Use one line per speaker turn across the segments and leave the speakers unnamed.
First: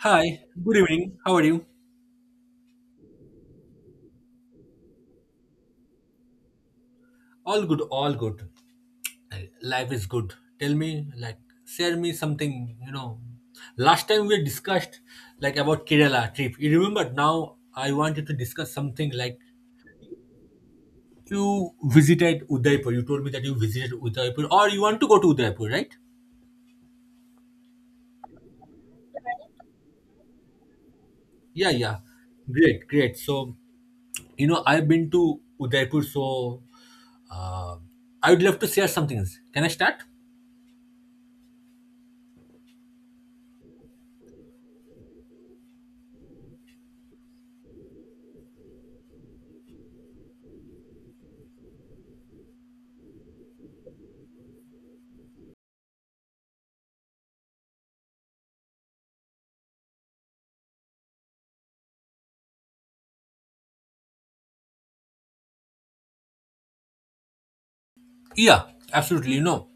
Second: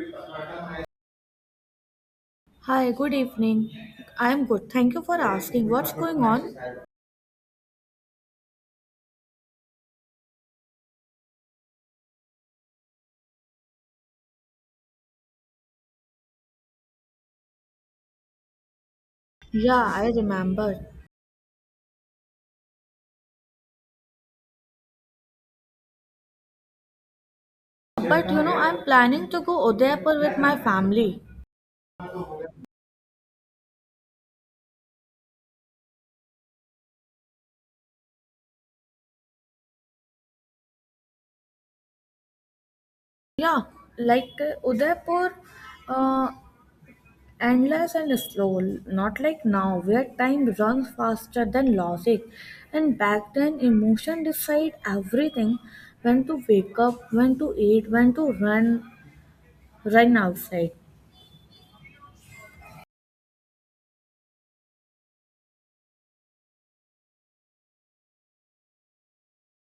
Hi, good evening. How are you?
Hi, good evening. I'm good. Thank you for asking. What's going on?
All good, all good. Uh, Life is good. Tell me, share me something. Last time we discussed, about Kerala trip. You remember now I wanted to discuss something like
Yeah, I remember.
you visited Udaipur. You told me that you visited Udaipur or you want to go to Udaipur, right?
But I'm planning to go Udaipur with my family.
Yeah, yeah. Great, great. So, you know, I've been to Udaipur, so uh, I would love to share some things. Can I start?
Yeah, like Udaipur, uh, endless and slow. Not like now, where time runs faster than logic. And back then, emotion decide everything. When to wake up, when to eat, when to run, outside.
Yeah, absolutely.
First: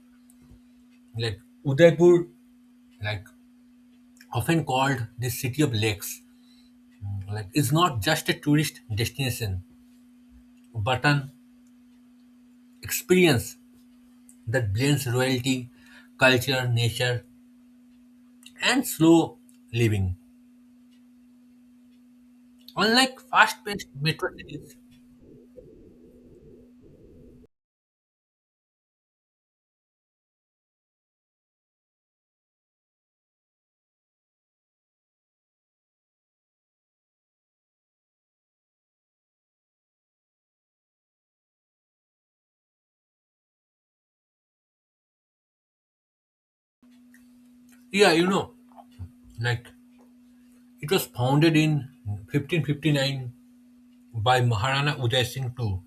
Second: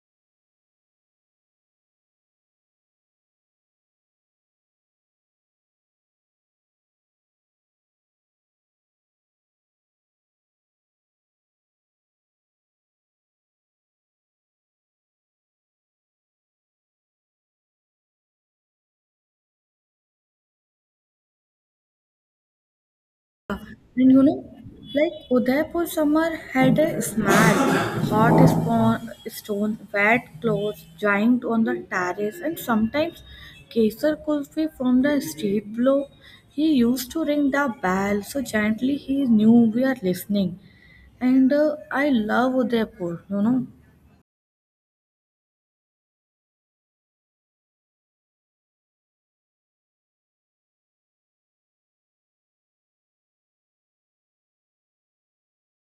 Like Udaipur, like often called the city of lakes, is not just a tourist destination, but an experience that blends royalty, culture, nature, and slow living. Unlike fast-paced
And you
metro
know,
cities,
like Udaipur summer had a smell, hot spawn, stone, wet clothes, giant on the terrace, and sometimes Kesar Kulfi from the street below. He used to ring the bell so gently he knew we are listening. And I love Udaipur.
yeah, you know, like it was founded in 1559 by Maharana Uday Singh II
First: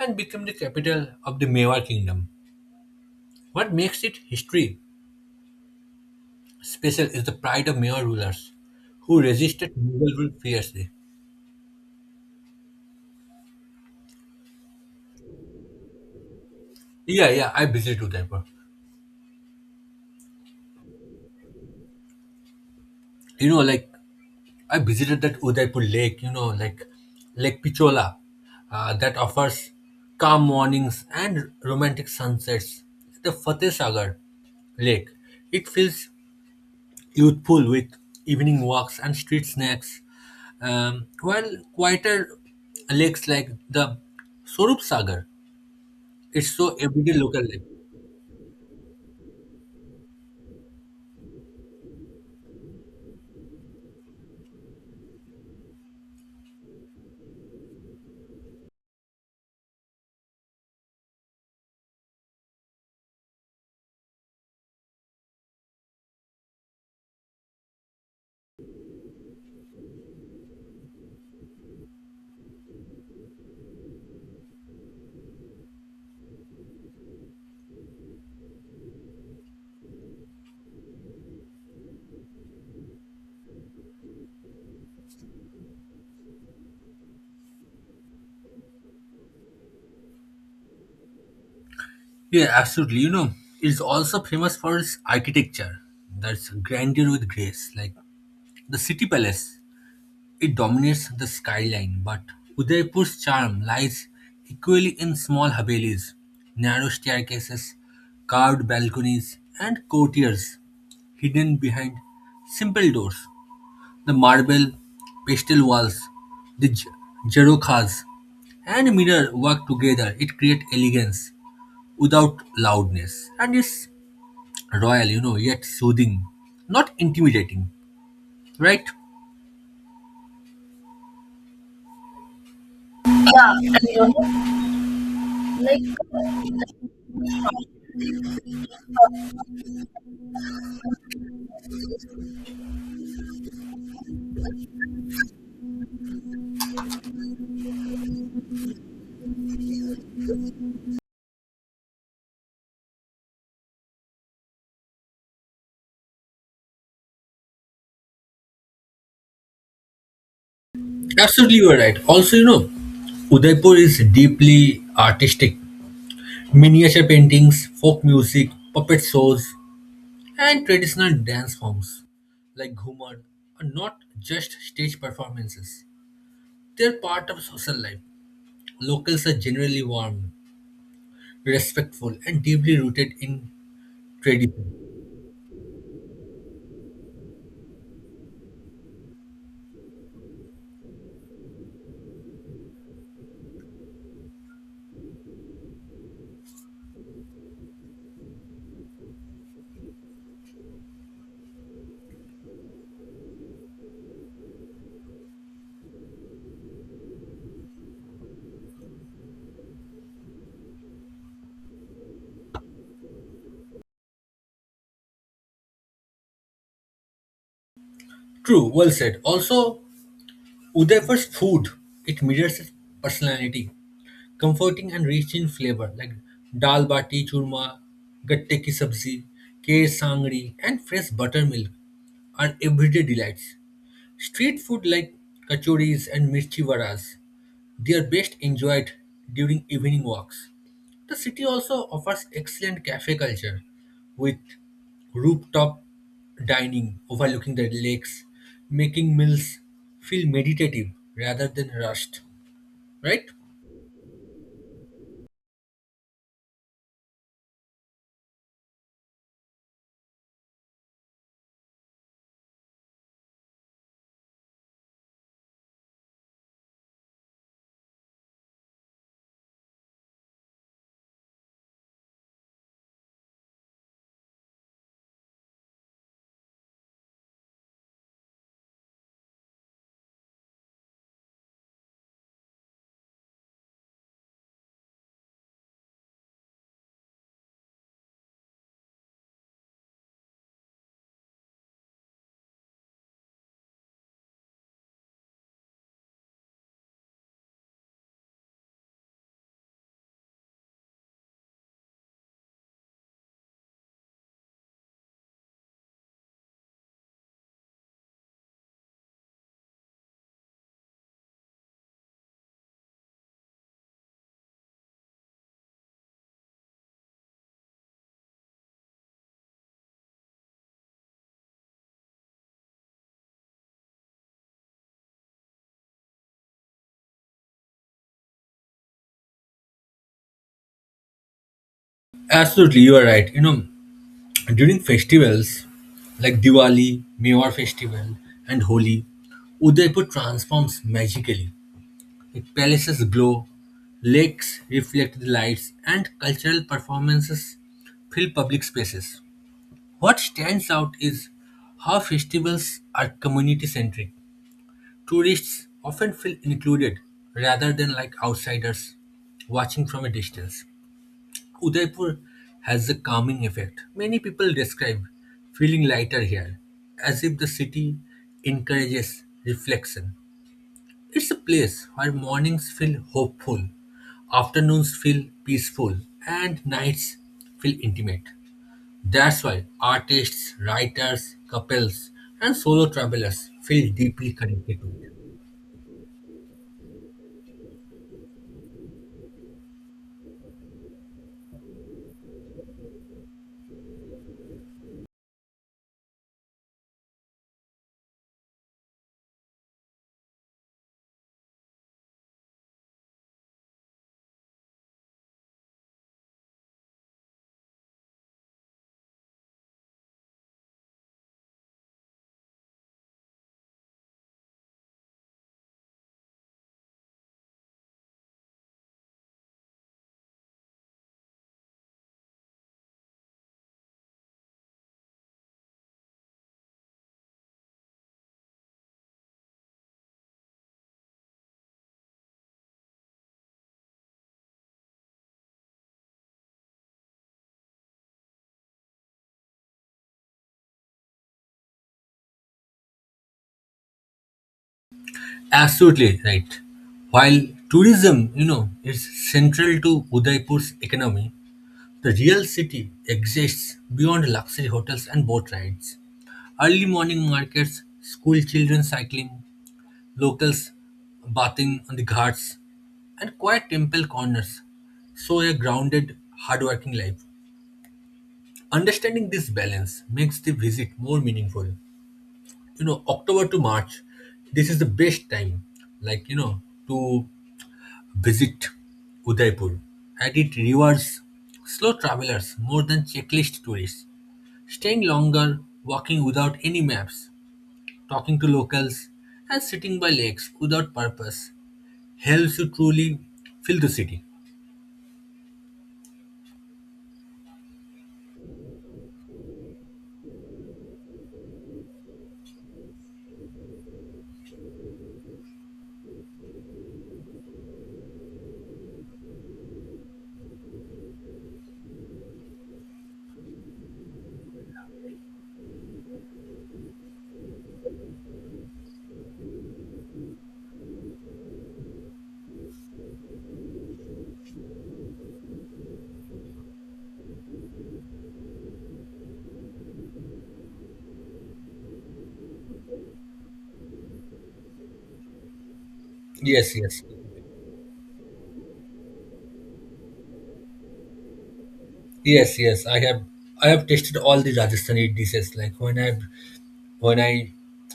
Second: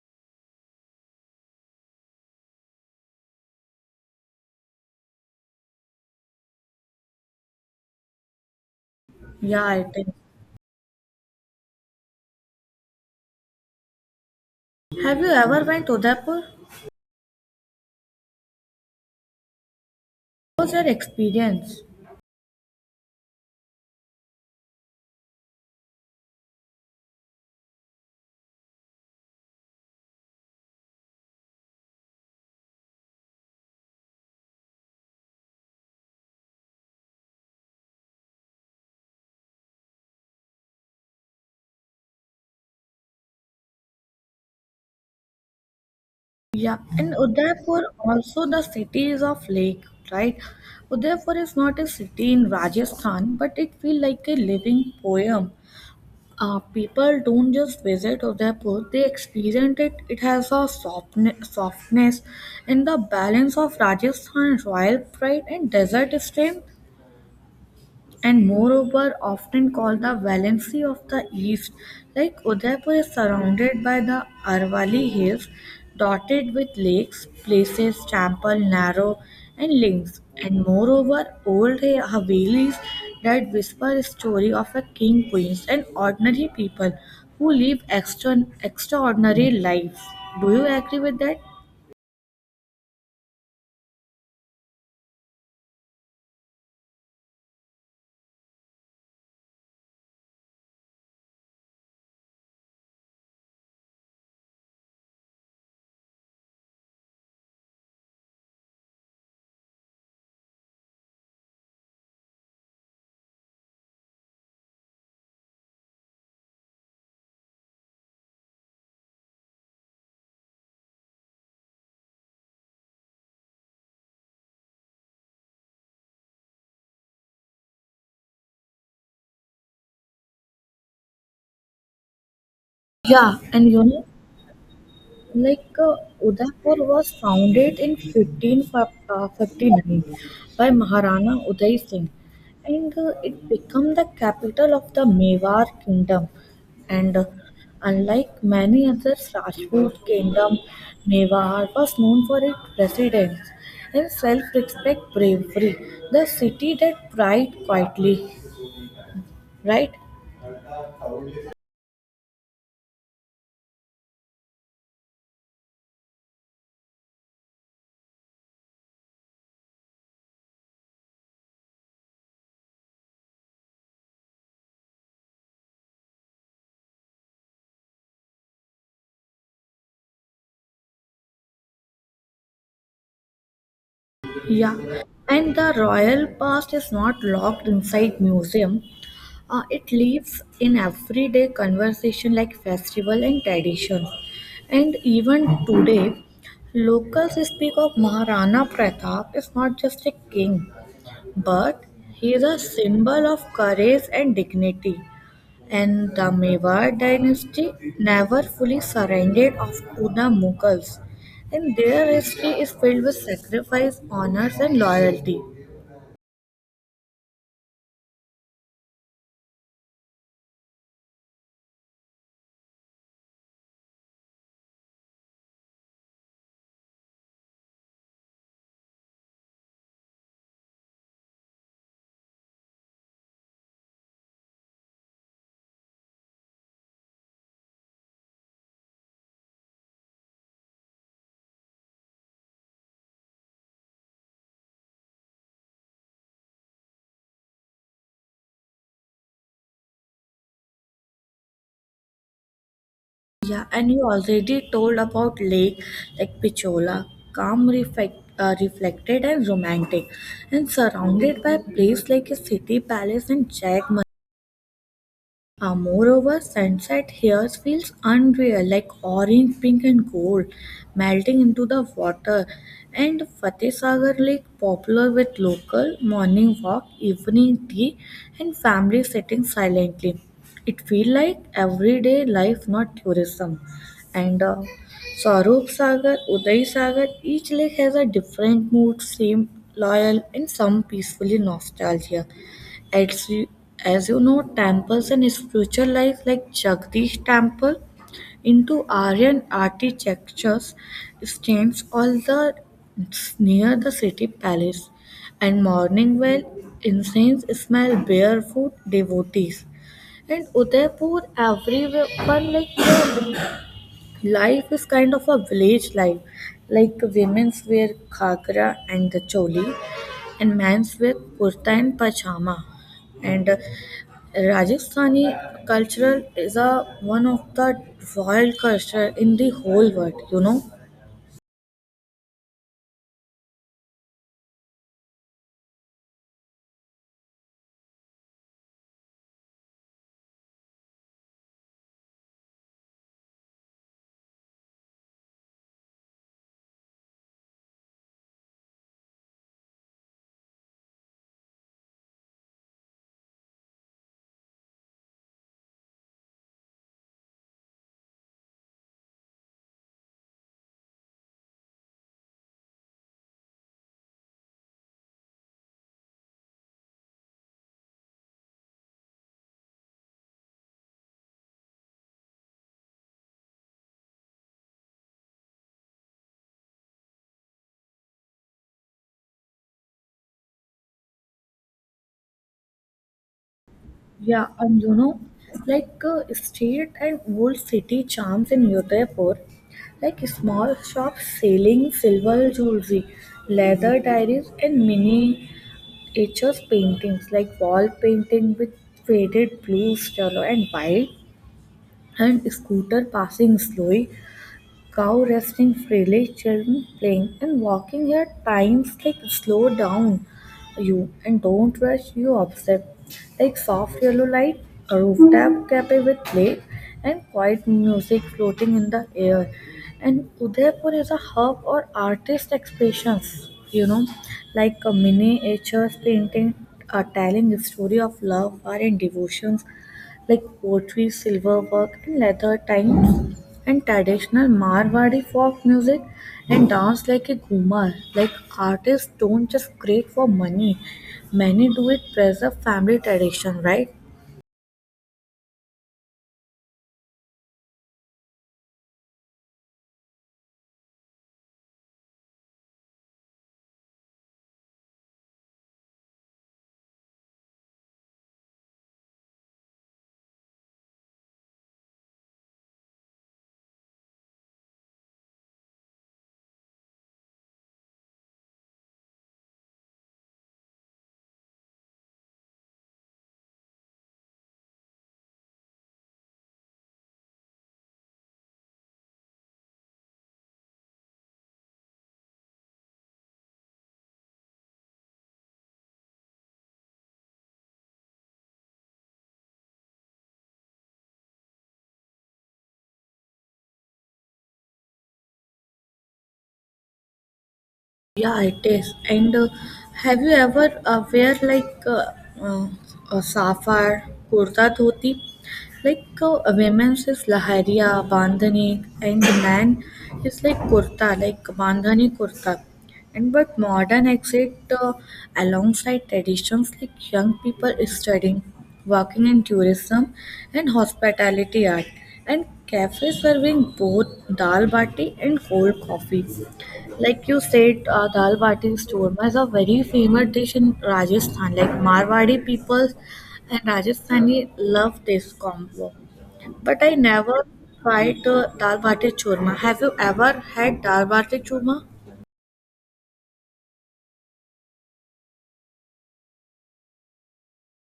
and became the capital of the Mewar kingdom. What makes it history Special is the pride of Mayor rulers who
Yeah,
resisted
I think.
Mughal rule fiercely.
Have you ever went to Udaipur?
Yeah, yeah, I visited Udaipur.
What was your experience?
You know, like I visited that Udaipur lake, you know, like Lake Pichola that offers calm mornings and romantic sunsets. The Fateh Sagar lake, it feels youthful with evening walks and street snacks, while quieter lakes like the Sorup Sagar, it's so
Yeah,
everyday
and
local lake.
Udaipur also the cities of lake, right? Udaipur is not a city in Rajasthan, but it feels like a living poem. People don't just visit Udaipur; they experience it. It has a softness, and the balance of Rajasthan royal pride and desert strength, and moreover often called the Valency of the East. Like Udaipur is surrounded by the Arvalli Hills, dotted with lakes, places, temple, narrow, and links. And moreover, old Havelis that whisper a story of a king, queens, and ordinary people who live extraordinary lives. Do you agree with that?
Yeah, absolutely. You know, it's also famous for its architecture. That's grandeur with grace. Like the city palace, it dominates the skyline, but Udaipur's charm lies equally in small havelis, narrow staircases, carved balconies, and courtiers hidden behind simple doors. The marble, pastel walls, the jarokas, and mirror work together. It creates elegance without loudness and is royal, you know, yet soothing, not intimidating, right?
Yeah. And like Udaipur was founded in 1559 by Maharana Uday Singh, and it became the capital of the Mewar kingdom. And unlike many other Rajput kingdom, Mewar was known for its residence and self-respect bravery, the city that pride quietly, right?
Absolutely, you are right. Also, you know, Udaipur is deeply artistic. Miniature paintings, folk music, puppet shows, and traditional dance forms like Ghumar are not just stage performances. They're part of social life. Locals are generally warm, respectful, and deeply rooted in tradition.
Yeah, and the royal past is not locked inside museum. It lives in everyday conversation like festival and tradition. And even today, locals speak of Maharana Pratap is not just a king, but he is a symbol of courage and dignity. And the Mewar dynasty never fully surrendered off to the Mughals, and their history is filled with sacrifice, honors, and loyalty.
True, well said. Also, Udaipur's food, it mirrors its personality, comforting and rich in flavor like dal bati churma, gatte ki sabzi, kher sangri, and fresh buttermilk are everyday delights. Street food like kachoris and mirchi varas, they are best enjoyed during evening walks. The city also offers excellent cafe culture with rooftop dining overlooking the lakes, making meals feel meditative rather than rushed, right?
Yeah, and you already told about Lake like Pichola, calm, reflected, and romantic, and surrounded by place like a city palace and Jack moreover, sunset here feels unreal, like orange, pink, and gold melting into the water. And Fateh Sagar Lake, popular with local morning walk, evening tea, and family sitting silently. It feels like everyday life, not tourism. And Sarup Sagar, Uday Sagar, each lake has a different mood, same loyal, and some peacefully nostalgia. As you, as you know, temples and spiritualized like Jagdish Temple into Aryan architectures stands all the near the city palace, and morning well incense smell barefoot devotees. And Udaipur, everyone like the life is kind of a village life, like women's wear ghagra and the choli, and men's wear kurta and pajama, and Rajasthani cultural is a one of the wild culture in the whole world.
Absolutely, you are right. You know, during festivals like Diwali, Mewar festival, and Holi, Udaipur transforms magically. It palaces glow, lakes reflect the lights, and cultural performances fill public spaces. What stands out is how festivals are community centric. Tourists often feel included rather than like outsiders watching from a distance. Udaipur has a calming effect. Many people describe feeling lighter here, as if the city encourages reflection. It's a place where mornings feel hopeful, afternoons feel peaceful, and nights feel intimate. That's why artists, writers, couples, and solo travelers feel deeply
Yeah,
connected
and
to it.
like street and old city charms in Udaipur, like small shops selling silver jewelry, leather diaries, and mini etchers paintings like wall painting with faded blues, yellow, and white, and scooter passing slowly. Cow resting freely, children playing, and walking at times like slow down you and don't rush you upset. Like soft yellow light, a rooftop cafe with play, and quiet music floating in the air. And Udaipur is a hub or artist expressions, like a miniatures painting, a telling the story of love, war, and devotions like pottery, silverwork, and leather times, and traditional Marwari folk music and dance like a ghumar. Like artists don't just create for money, many do it preserve family tradition, right?
Absolutely right. While tourism, you know, is central to Udaipur's economy, the real city exists beyond luxury hotels and boat rides. Early morning markets, school children cycling, locals bathing on the ghats, and quiet temple corners show a grounded, hardworking life. Understanding this balance makes the visit more meaningful. You know, October to March, this is the best time, like, you know, to visit Udaipur. And it rewards slow travelers more than checklist tourists. Staying longer, walking without any maps, talking to locals, and sitting by lakes without purpose helps you truly feel the city.
Yeah, it is. And have you ever wear like uh, a safar, kurta, dhoti? Like a women's is lahariya, bandhani, and the man is like kurta, like bandhani kurta. And but modern exit alongside traditions like young people studying, working in tourism and hospitality art, and cafes serving both dal bati and cold coffee. Like you said, dal bati is churma is a very famous dish in Rajasthan. Like Marwari people and Rajasthani love this combo.
Yes,
But I
yes.
never tried dal bati churma. Have you ever had dal bati churma?
Yes, yes. I have tasted all the Rajasthani dishes. Like when I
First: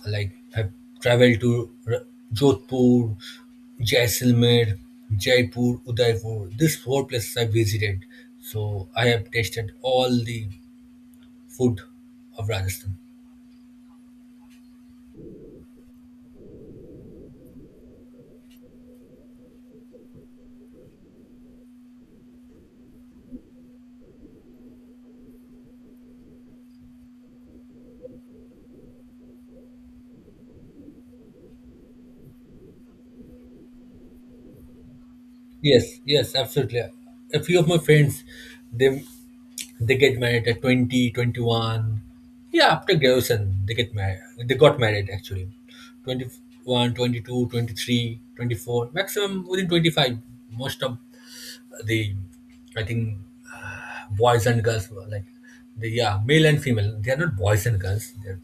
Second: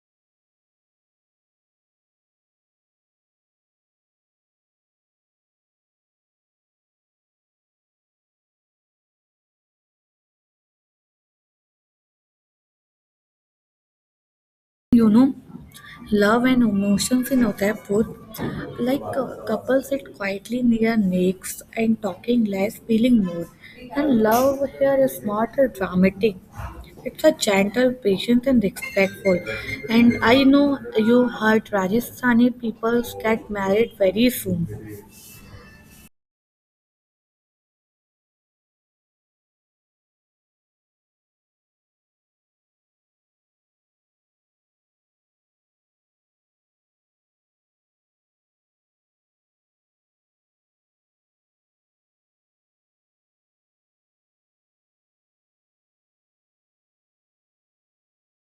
like have traveled to Jodhpur, Jaisalmer, Jaipur, Udaipur. These four places I visited, so I have tasted all the food of Rajasthan.
You know, love and emotions in Udaipur. Like couples sit quietly near necks and talking less, feeling more. And love here is not a dramatic. It's a gentle, patient, and respectful. And I know you heard Rajasthani people get married very soon.
Yes, yes, absolutely. A few of my friends, they they get married at 20, 21. Yeah, after graduation, they get married. They got married actually. 21, 22, 23, 24, maximum within 25. Most of the I think uh, boys and girls were like the yeah male and female they are not boys and girls they're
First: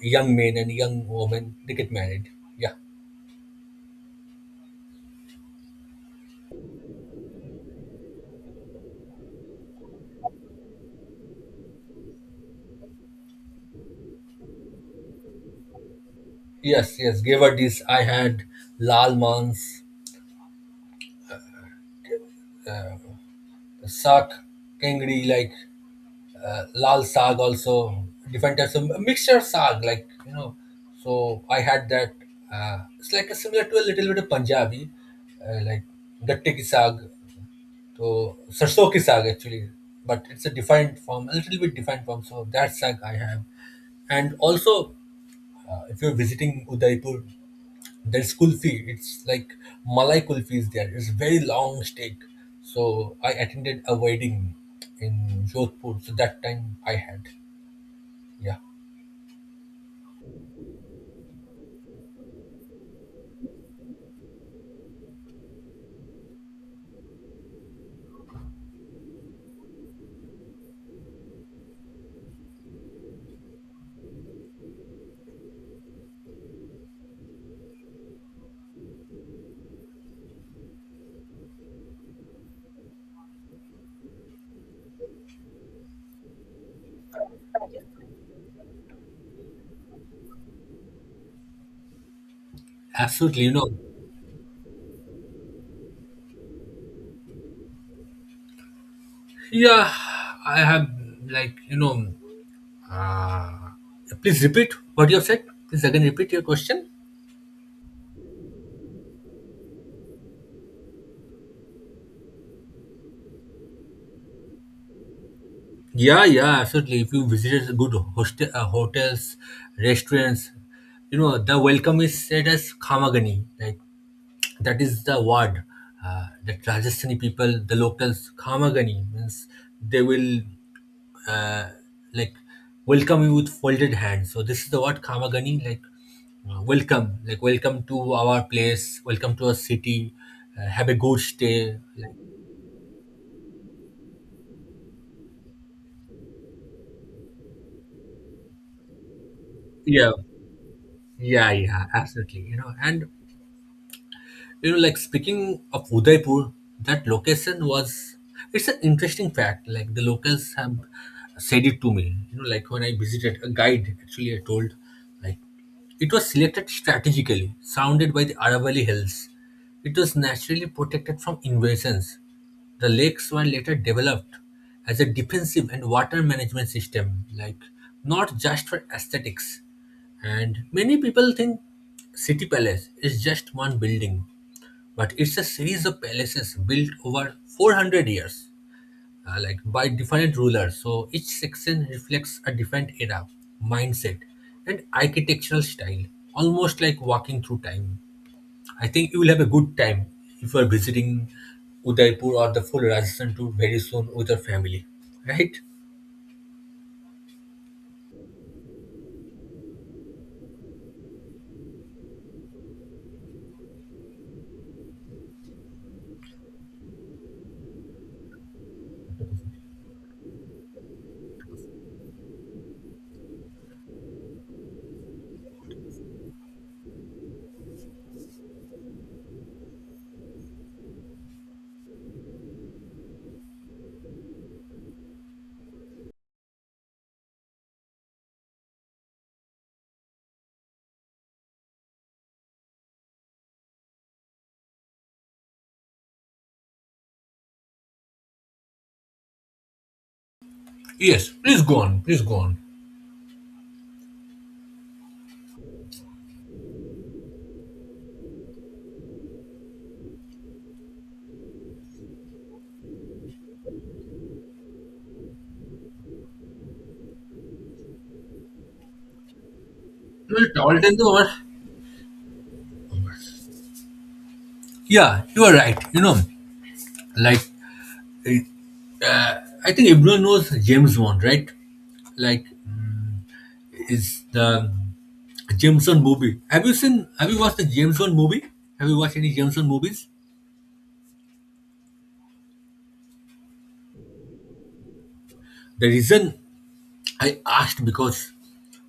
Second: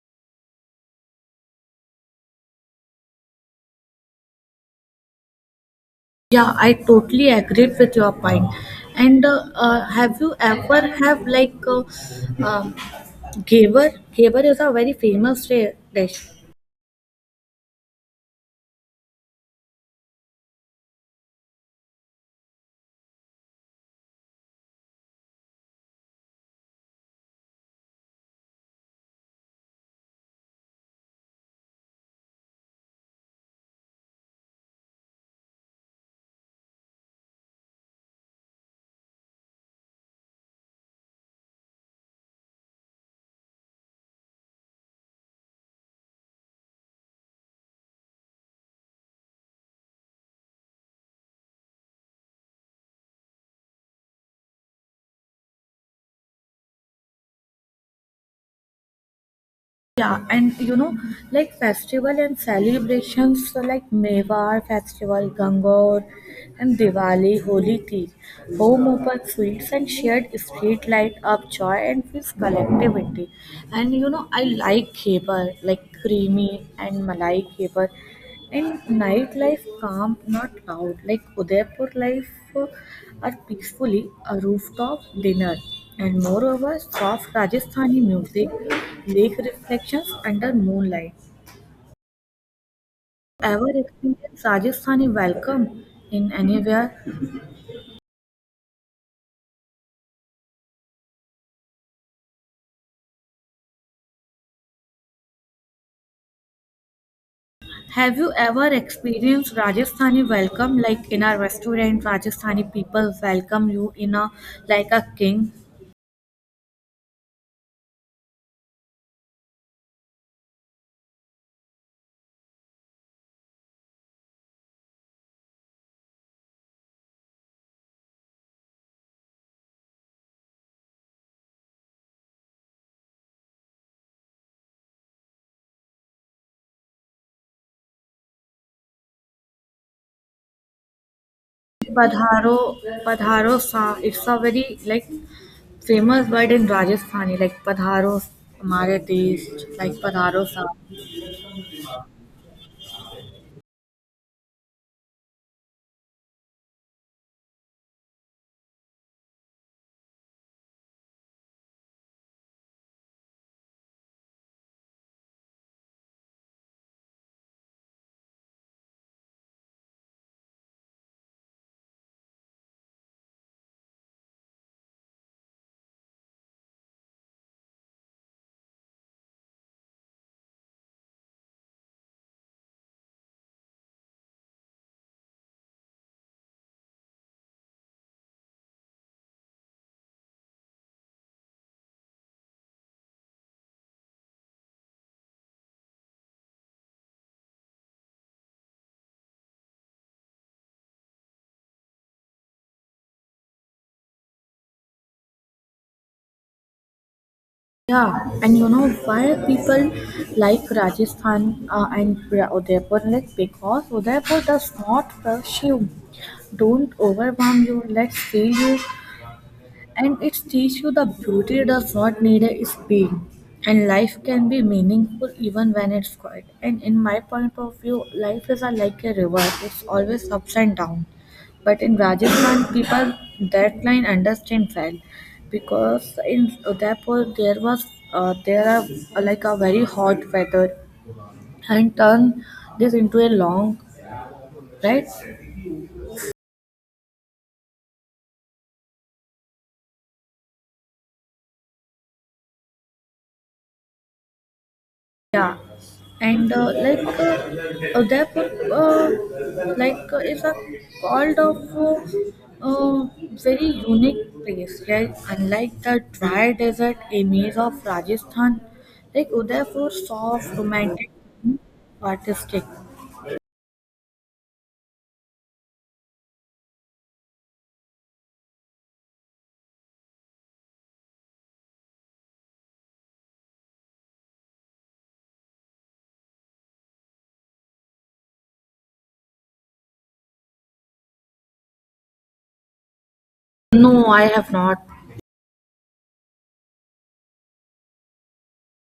young men and young women they get married yeah
Yeah, I totally agreed with your point. And have you ever have like um, gaver? Gaver is a very famous dish.
yes yes gave her this I had lal mans sak kengri like lal sag also different types of mixture of sag like you know so I had that it's like a similar to a little bit of punjabi like gatte ki sag so sarso ki saag actually but it's a defined form a little bit defined form so that saag I have. And also if you're visiting Udaipur there's kulfi. It's like Malai kulfi is there. It's very long steak. So I attended a wedding in Jodhpur. So that time I had. Yeah,
Yeah, and you know, like festival and celebrations so like Mewar festival, Gangor, and Diwali, Holi Tea, home open sweets and shared street light up joy and feels collectivity. And I like kheper, like creamy and malai kheper. And nightlife calm, not loud. Like Udaipur life uh, are peacefully a rooftop dinner. And moreover, soft Rajasthani music, lake reflections under moonlight.
absolutely. You know.
Ever experienced Rajasthani welcome in anywhere?
Yeah, I have like you know. Uh, please repeat what you have said. Please again repeat your question.
Have you ever experienced Rajasthani welcome like in a restaurant? Rajasthani people welcome you in a like a king.
Yeah, yeah, absolutely. If you visited good hostel, hotels, restaurants, you know the welcome is said as khamagani, like that is the word that Rajasthani people, the locals, Khamagani means they will uh, like welcome you with folded hands. So this is the word Khamagani, like welcome, like welcome to our place, welcome to our city, have a good stay. Like,
Padharo, padharo sa. It's a very like famous word in Rajasthani like "padharo hamare desh," like
yeah,
"padharo sath."
yeah, yeah, absolutely. You know, like speaking of Udaipur, that location was it's an interesting fact. Like the locals have said it to me. You know, like when I visited a guide actually I told like it was selected strategically, surrounded by the Aravalli Hills. It was naturally protected from invasions. The lakes were later developed as a defensive and water management system, like not just for aesthetics. And many people think City Palace is just one building, but it's a series of palaces built over 400 years, like by different rulers. So each section reflects a different era, mindset, and architectural style, almost like walking through time. I think you will have a good time if you are visiting Udaipur or the full Rajasthan tour very soon with your family, right?
Yeah, and you know why people like Rajasthan, and Udaipur? Like because Udaipur does not rush you, don't overwhelm you, let's feel you, and it teaches you the beauty does not need a speed. And life can be meaningful even when it's quiet. And in my point of view, life is like a river. It's always ups and down. But in Rajasthan, people that line understand well, because in Udaipur there was there are like a very hot weather and turn this into a long, right?
Yes, please go on, please go on.
Yeah, and like that like is a called of uh, very unique place. Like unlike the dry desert image of Rajasthan, like Udaipur
Well,
soft,
Tolton
romantic,
was,
artistic.
yeah, you are right. You know, like I I think everyone knows James Bond, right? Like is the James Bond movie. Have you seen? Have you watched the James Bond movie? Have you watched any James Bond movies?
No, I have not.
The reason I asked because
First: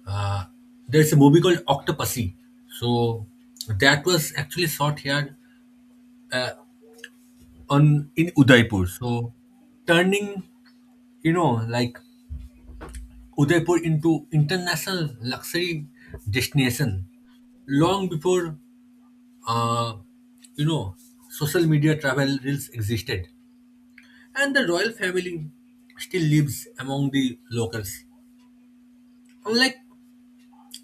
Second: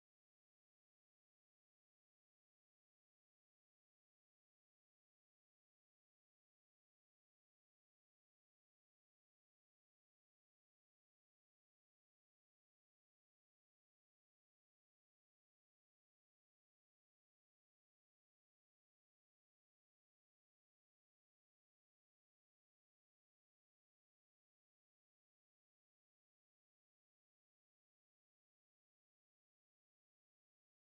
uh, there's a movie called Octopussy. So that was actually shot here on in Udaipur. So turning you know like Udaipur into international luxury destination long before uh, you know social media travel reels existed and the royal family still lives among the locals. Unlike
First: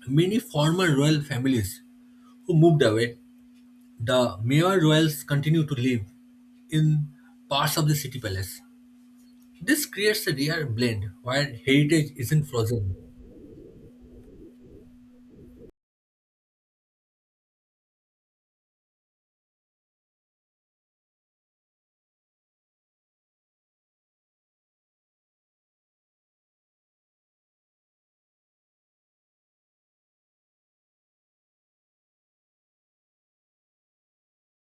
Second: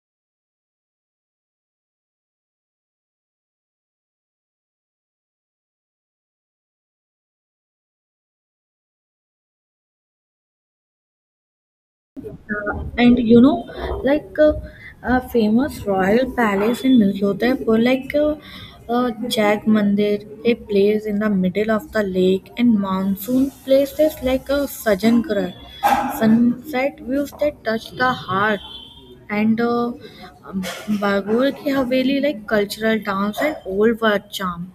many former royal families who moved away, the mayor royals continue to live in parts of the city palace. This creates a rare blend where heritage isn't frozen.
And like a famous royal palace in Udaipur like Jag Mandir, a place in the middle of the lake and monsoon places like a Sajjangarh sunset views that touch the heart, and um, Bagul ki Haveli like cultural dance and old world charm.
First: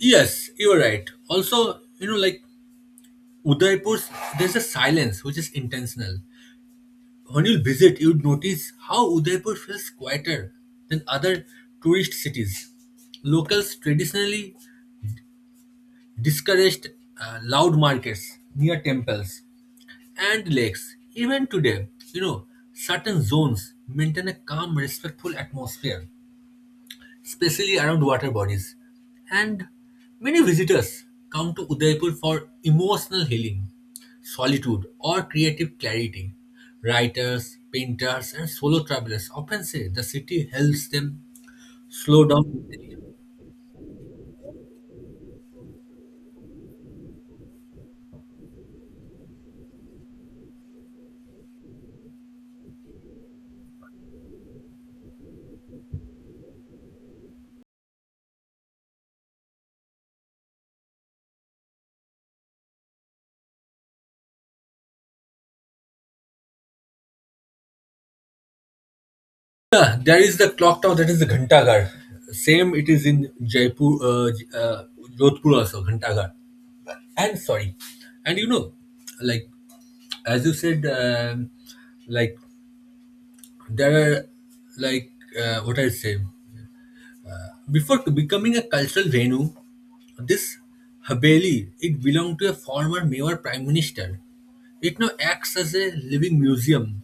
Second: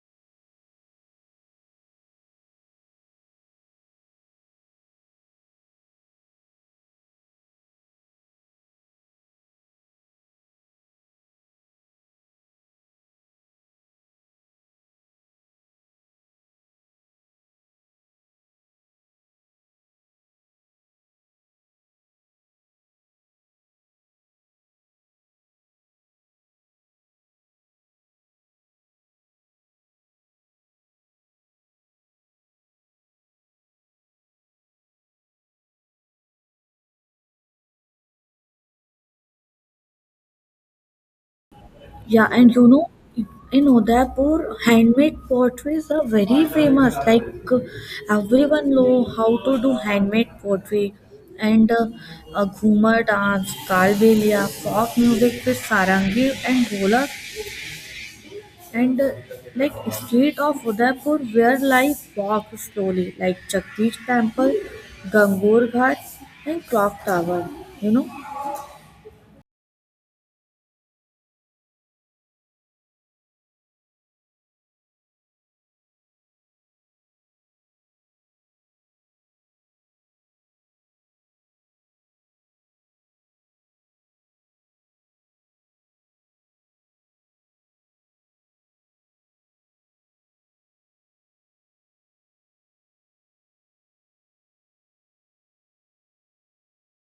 Yes, you're right. Also, you know, like Udaipur, there's a silence which is intentional. When you visit, you'd notice how Udaipur feels quieter than other tourist cities. Locals traditionally discouraged loud markets near temples and lakes. Even today, you know, certain zones maintain a calm, respectful atmosphere, especially around water bodies. And many visitors come to Udaipur for emotional healing, solitude, or creative clarity. Writers, painters, and solo travelers often say the city helps them slow
Yeah,
down
and you know,
mentally.
in Udaipur, handmade potteries are very famous. Like uh, everyone know how to do handmade pottery, and Ghumar dance, Kalbelia, folk music with sarangi and Gholak, and like street of Udaipur where life walks slowly, like Jagdish Temple, Gangur Ghat, and Clock Tower. You know.
Yeah, there is the clock tower that is the Ghantaghar. Same it is in Jaipur, Jodhpur also Ghantaghar. And sorry, and you know, like as you said, like there are like what I say before becoming a cultural venue, this Haveli it belonged to a former Mewar prime minister. It now acts as a living museum,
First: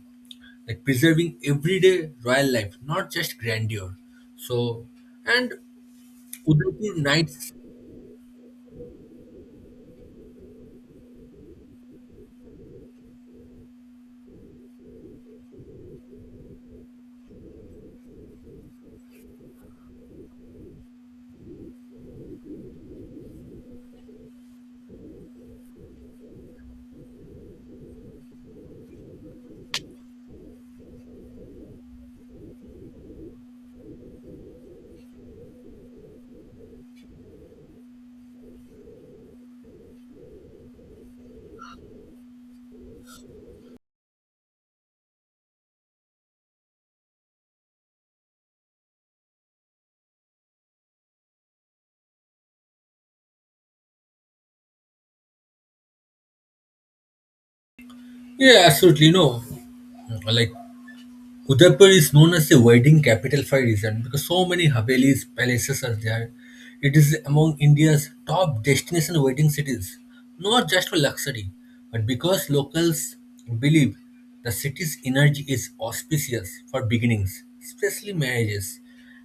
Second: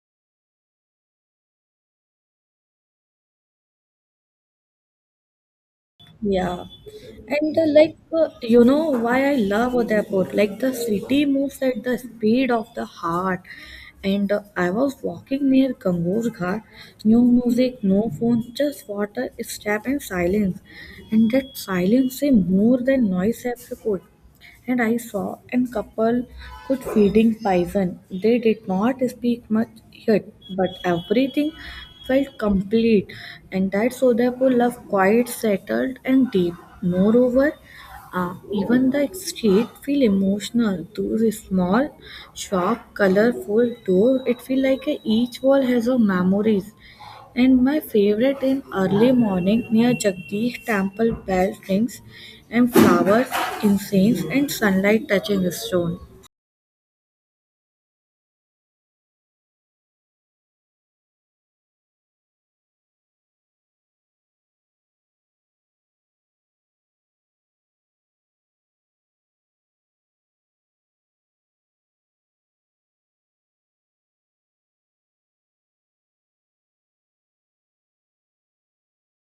like preserving everyday royal life, not just grandeur. So, and
Yeah,
Udaipur nights?
and like you know why I love Udaipur. Like the city moves at the speed of the heart. And I was walking near Gangur Ghat. No music, no phone, just water, step, and silence. And that silence say more than noise ever could. And I saw a couple could feeding python. They did not speak much yet, but everything felt complete, and that Sodapur love quite settled and deep. Moreover, even the street feel emotional. Those small, sharp, colorful doors, it feel like each wall has a memories. And my favorite in early morning near Jagdish temple bell rings and flowers, incense and sunlight touching stone.
Yeah, absolutely no. Like Udaipur is known as the wedding capital for a reason because so many Havelis, palaces are there. It is among India's top destination wedding cities, not just for luxury, but because locals believe the city's energy is auspicious for beginnings, especially marriages.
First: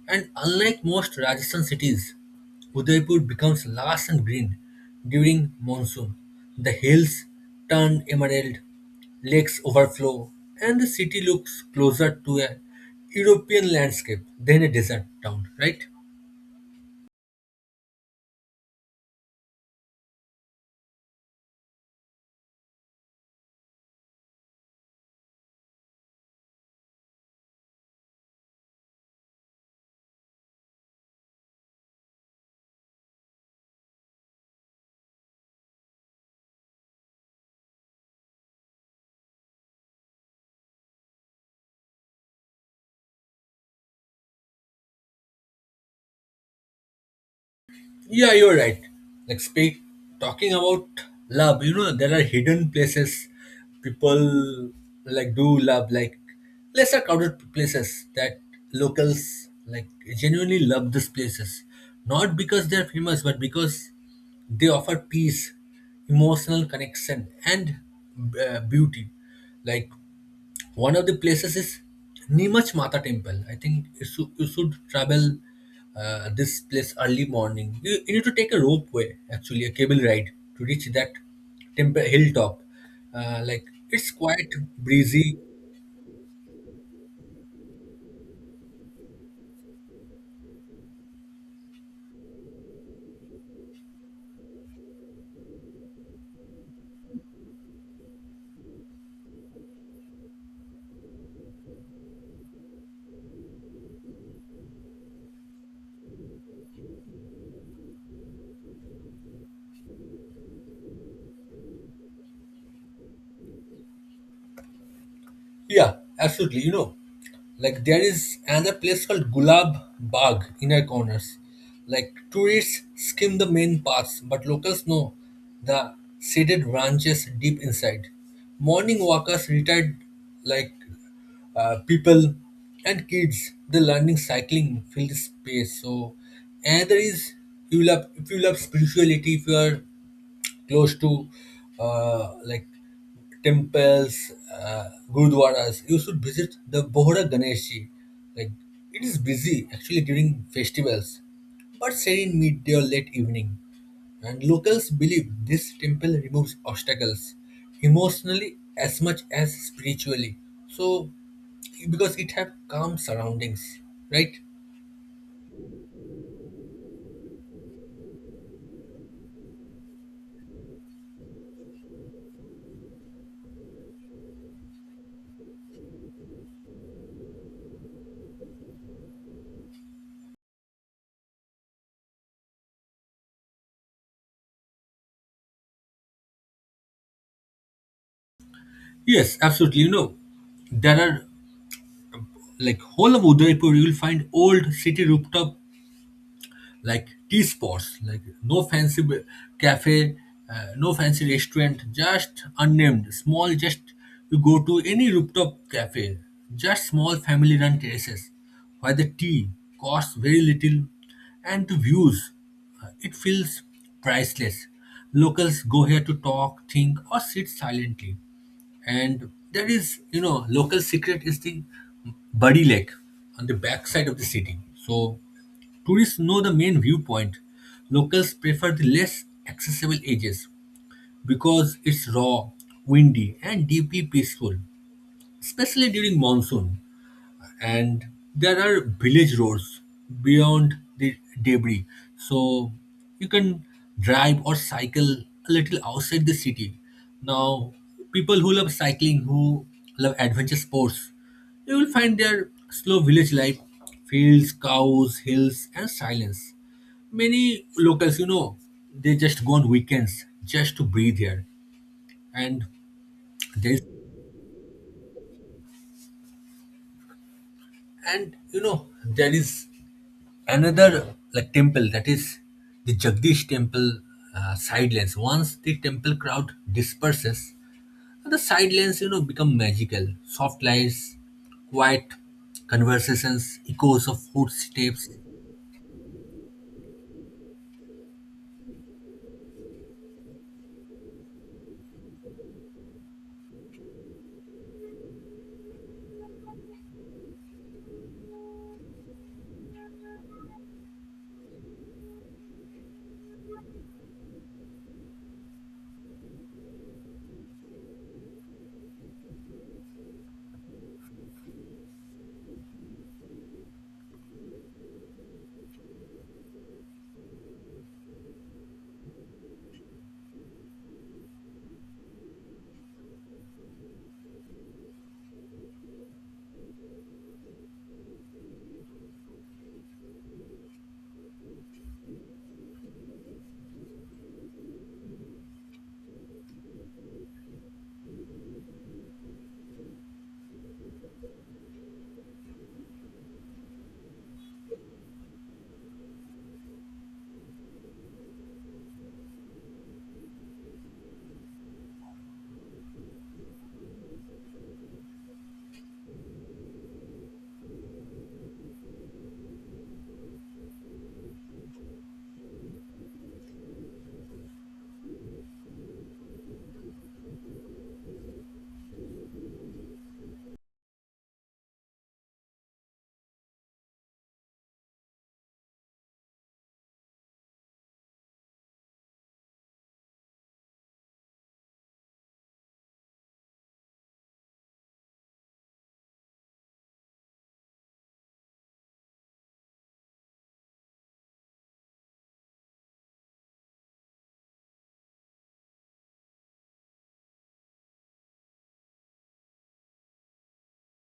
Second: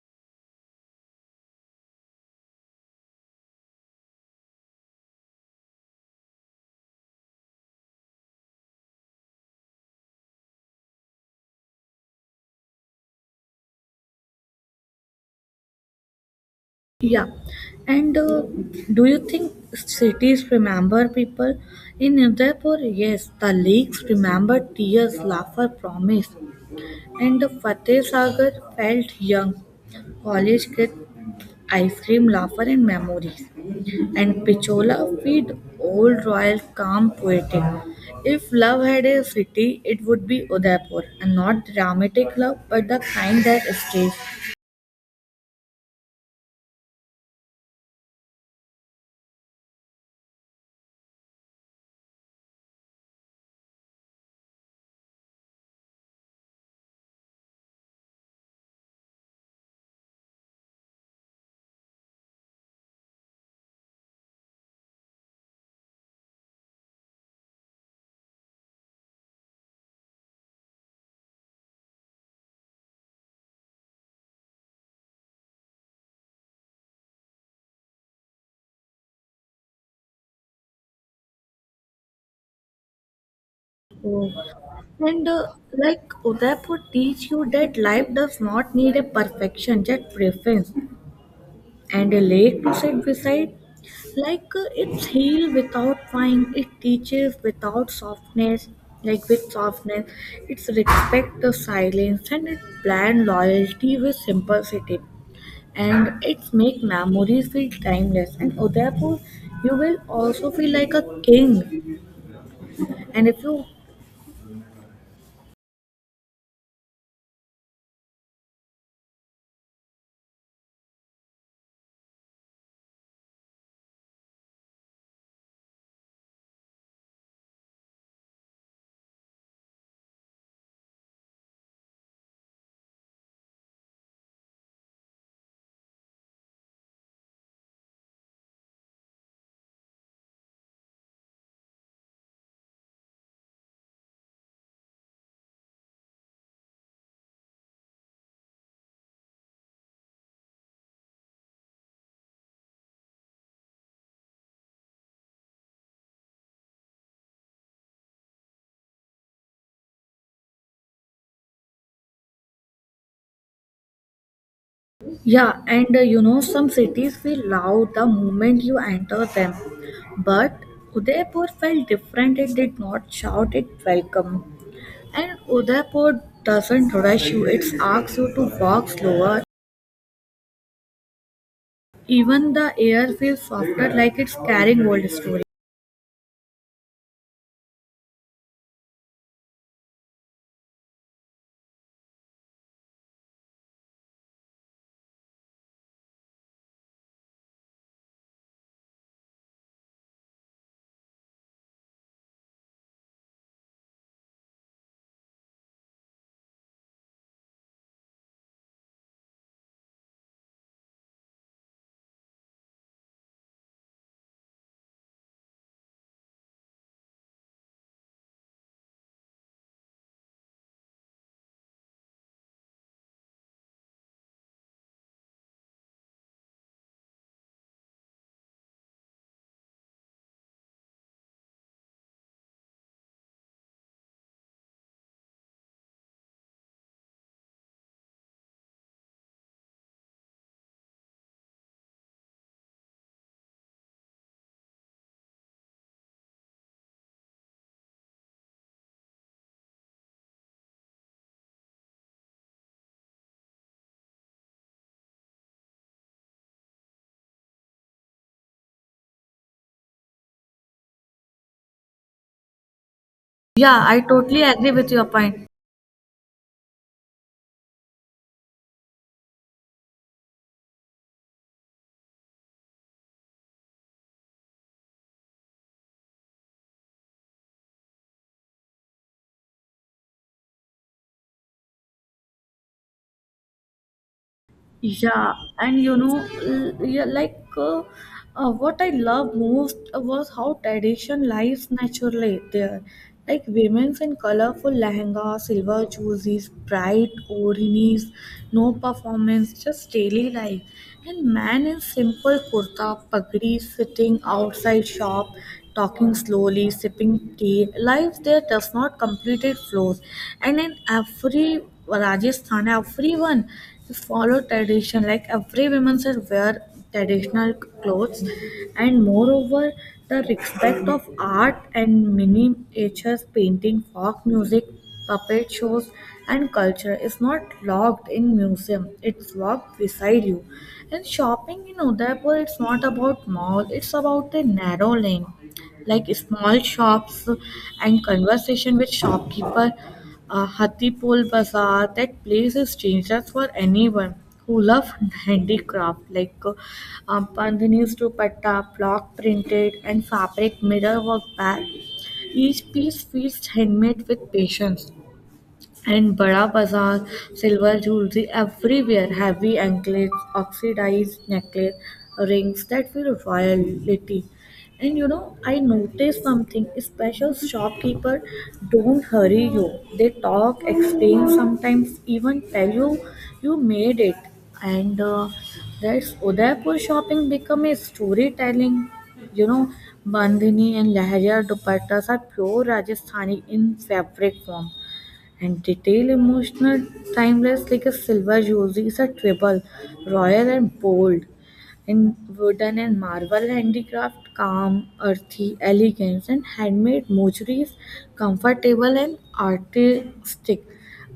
And unlike most Rajasthan cities, Udaipur becomes lush and green during monsoon. The hills turn emerald, Lakes overflow, and the city looks closer to a European landscape than a desert town, right?
Yeah, and do you think cities remember people? In Udaipur, yes, the lakes remember tears, laughter, promise, and the Fateh Sagar felt young. College kids, ice cream, laughter, and memories. And Pichola feed old royal calm poetic. If love had a city, it would be Udaipur, and not dramatic love, but the kind that stays.
Yeah, you're right. Like speak talking about love, you know, there are hidden places people like do love, like lesser crowded places that locals like genuinely love these places. Not because they're famous, but because they offer peace, emotional connection, and beauty. Like One of the places is Nimach Mata Temple. I think should you should travel this place early morning. You need to take a ropeway, actually, a cable ride to reach that temple hilltop. Like it's
Oh.
quite
And
breezy
uh, like Udaipur teach you that life does not need a perfection, just preference. And a lake to sit beside, like it's heal without wine, it teaches without softness, like with softness, it's respect the silence and it blend loyalty with simplicity. And it's make memories feel timeless. And Udaipur, you will also feel like a king. And if you.
Yeah, absolutely. You know, like there is another place called Gulab Bagh in our corners. Like tourists skim the main paths, but locals know the shaded branches deep inside. Morning walkers, retired like people and kids, the learning cycling field space. So another is if you love spirituality, if you are close to like temples, uh, gurudwaras. You should visit the Bohra Ganesh Ji. Like it is busy actually during festivals, but serene in midday or late evening. And locals believe this temple removes obstacles emotionally as much as spiritually. So because it have calm surroundings, right?
Yeah, some cities feel loud the moment you enter them. But Udaipur felt different, it did not shout it welcome. And Udaipur doesn't rush you, it asks you to walk slower. Even the air feels softer, like it's carrying old stories.
Yes, absolutely. You know, there are like whole of Udaipur, you will find old city rooftop like tea spots, like no fancy cafe, no fancy restaurant, just unnamed, small, just you go to any rooftop cafe, just small family run terraces where the tea costs very little and the views, it feels priceless. Locals go here to talk, think, or sit silently and there is you know local secret is the Buddy Lake on the backside of the city. So Tourists know the main viewpoint. Locals prefer the less accessible edges because it's raw, windy, and deeply peaceful, especially during monsoon and there are village roads beyond the debris so you can drive or cycle a little outside the city now people who love cycling who love adventure sports you will find their slow village life fields cows hills and silence many locals, you know, they just go on weekends just to breathe here. And there's
Yeah, I totally agree with your point.
and you know, there is another like temple that is the Jagdish temple side lanes. Once the temple crowd disperses, the side lanes you know become magical. Soft lights, quiet conversations, echoes of footsteps.
Yeah, and, like, what I love most was how tradition lives naturally there. Like women in colorful lehenga, silver jerseys, bright oreos, no performance, just daily life. And man in simple kurta, pagdi, sitting outside shop, talking slowly, sipping tea. Life there does not completed flows, and in every Rajasthan, everyone follow tradition like every woman should wear traditional clothes. And moreover, the respect of art and miniatures painting, folk music, puppet shows, and culture is not locked in museum, it's locked beside you. And shopping in Udaipur, it's not about mall, it's about a narrow lane, like small shops and conversation with shopkeeper. A Hatipol bazaar, that place is dangerous for anyone who loves handicraft, like pandhanis, dupatta, block printed, and fabric mirror work bag. Each piece feels handmade with patience. And Bada Bazaar, silver jewelry everywhere, heavy anklets, oxidized necklace, rings that feel royalty. And I noticed something special, shopkeeper don't hurry you. They talk, explain, sometimes even tell you you made it. And that's Udaipur shopping become a storytelling. You know, Bandhani and Lahariya dupattas are pure Rajasthani in fabric form and detail, emotional, timeless, like a silver jewelry, jewelries a treble, royal and bold in wooden and marble handicraft, calm earthy elegance, and handmade mochuri is comfortable and artistic,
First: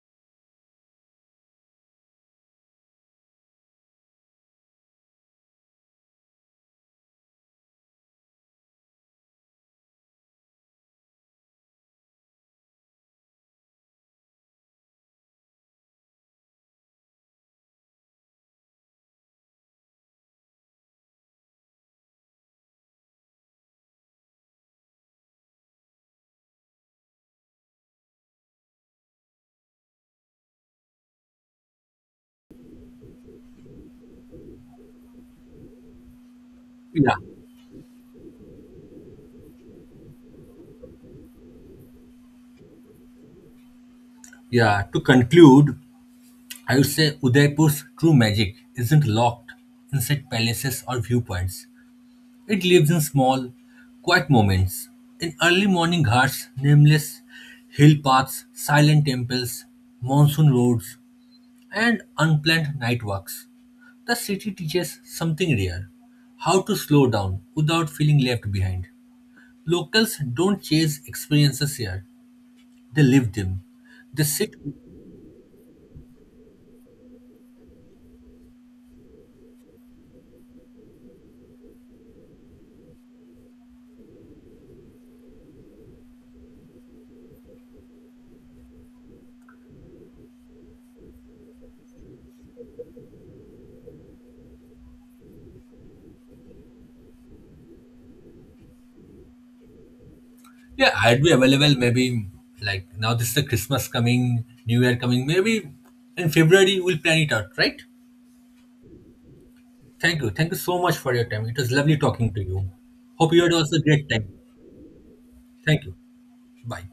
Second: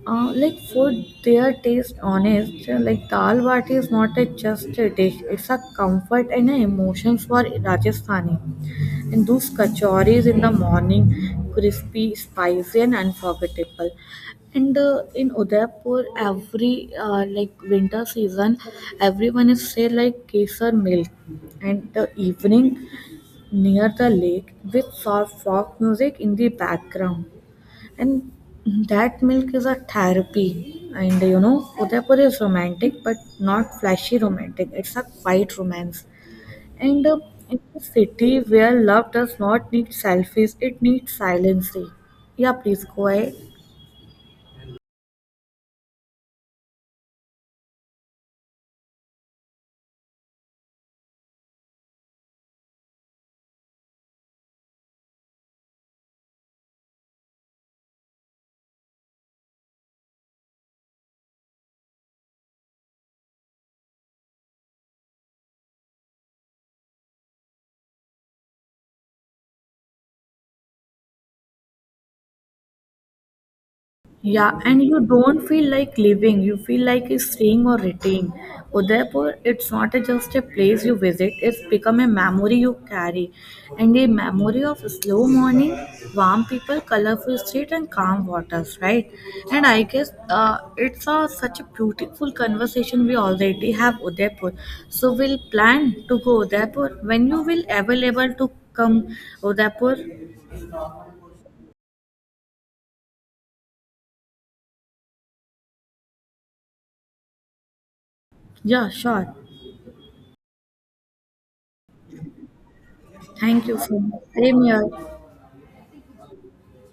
like for their taste honest. Like dal bati is not a just a dish, it's a comfort and a emotions for Rajasthani. And those kachoris in the morning, crispy, spicy, and unforgettable. And in Udaipur, every like winter season, everyone is say like kesar milk. And the evening near the lake with soft folk music in the background. And that milk is a therapy. And Udaipur is romantic, but not flashy romantic. It's a quiet romance. And
Yeah,
uh, in a city where love does not need selfies, it needs silencing. Yeah, please go ahead.
yeah. To conclude, I would say Udaipur's true magic isn't locked inside palaces or viewpoints. It lives in small, quiet moments, in early morning ghats, nameless hill paths, silent temples, monsoon roads, and unplanned night walks. The city teaches something rare how to slow down without feeling left behind. Locals don't chase experiences here, they live them. They
Yeah,
sit.
and you don't feel like living, you feel like it's staying or returning. Udaipur, it's not just a place you visit, it's become a memory you carry. And a memory of slow morning, warm people, colorful street, and calm waters, right? And I guess it's such a beautiful conversation we already have Udaipur. So we'll plan to go Udaipur when you will available to come Udaipur.
Yeah, I'd be available maybe like now this is the Christmas coming, New Year coming, maybe in February we'll plan it out, right?
Yeah, sure.
Thank you. Thank you so much for your time. It was lovely talking to you. Hope you had
Thank
also
you
a
so
great
much.
time.
Same here.
Thank you. Bye.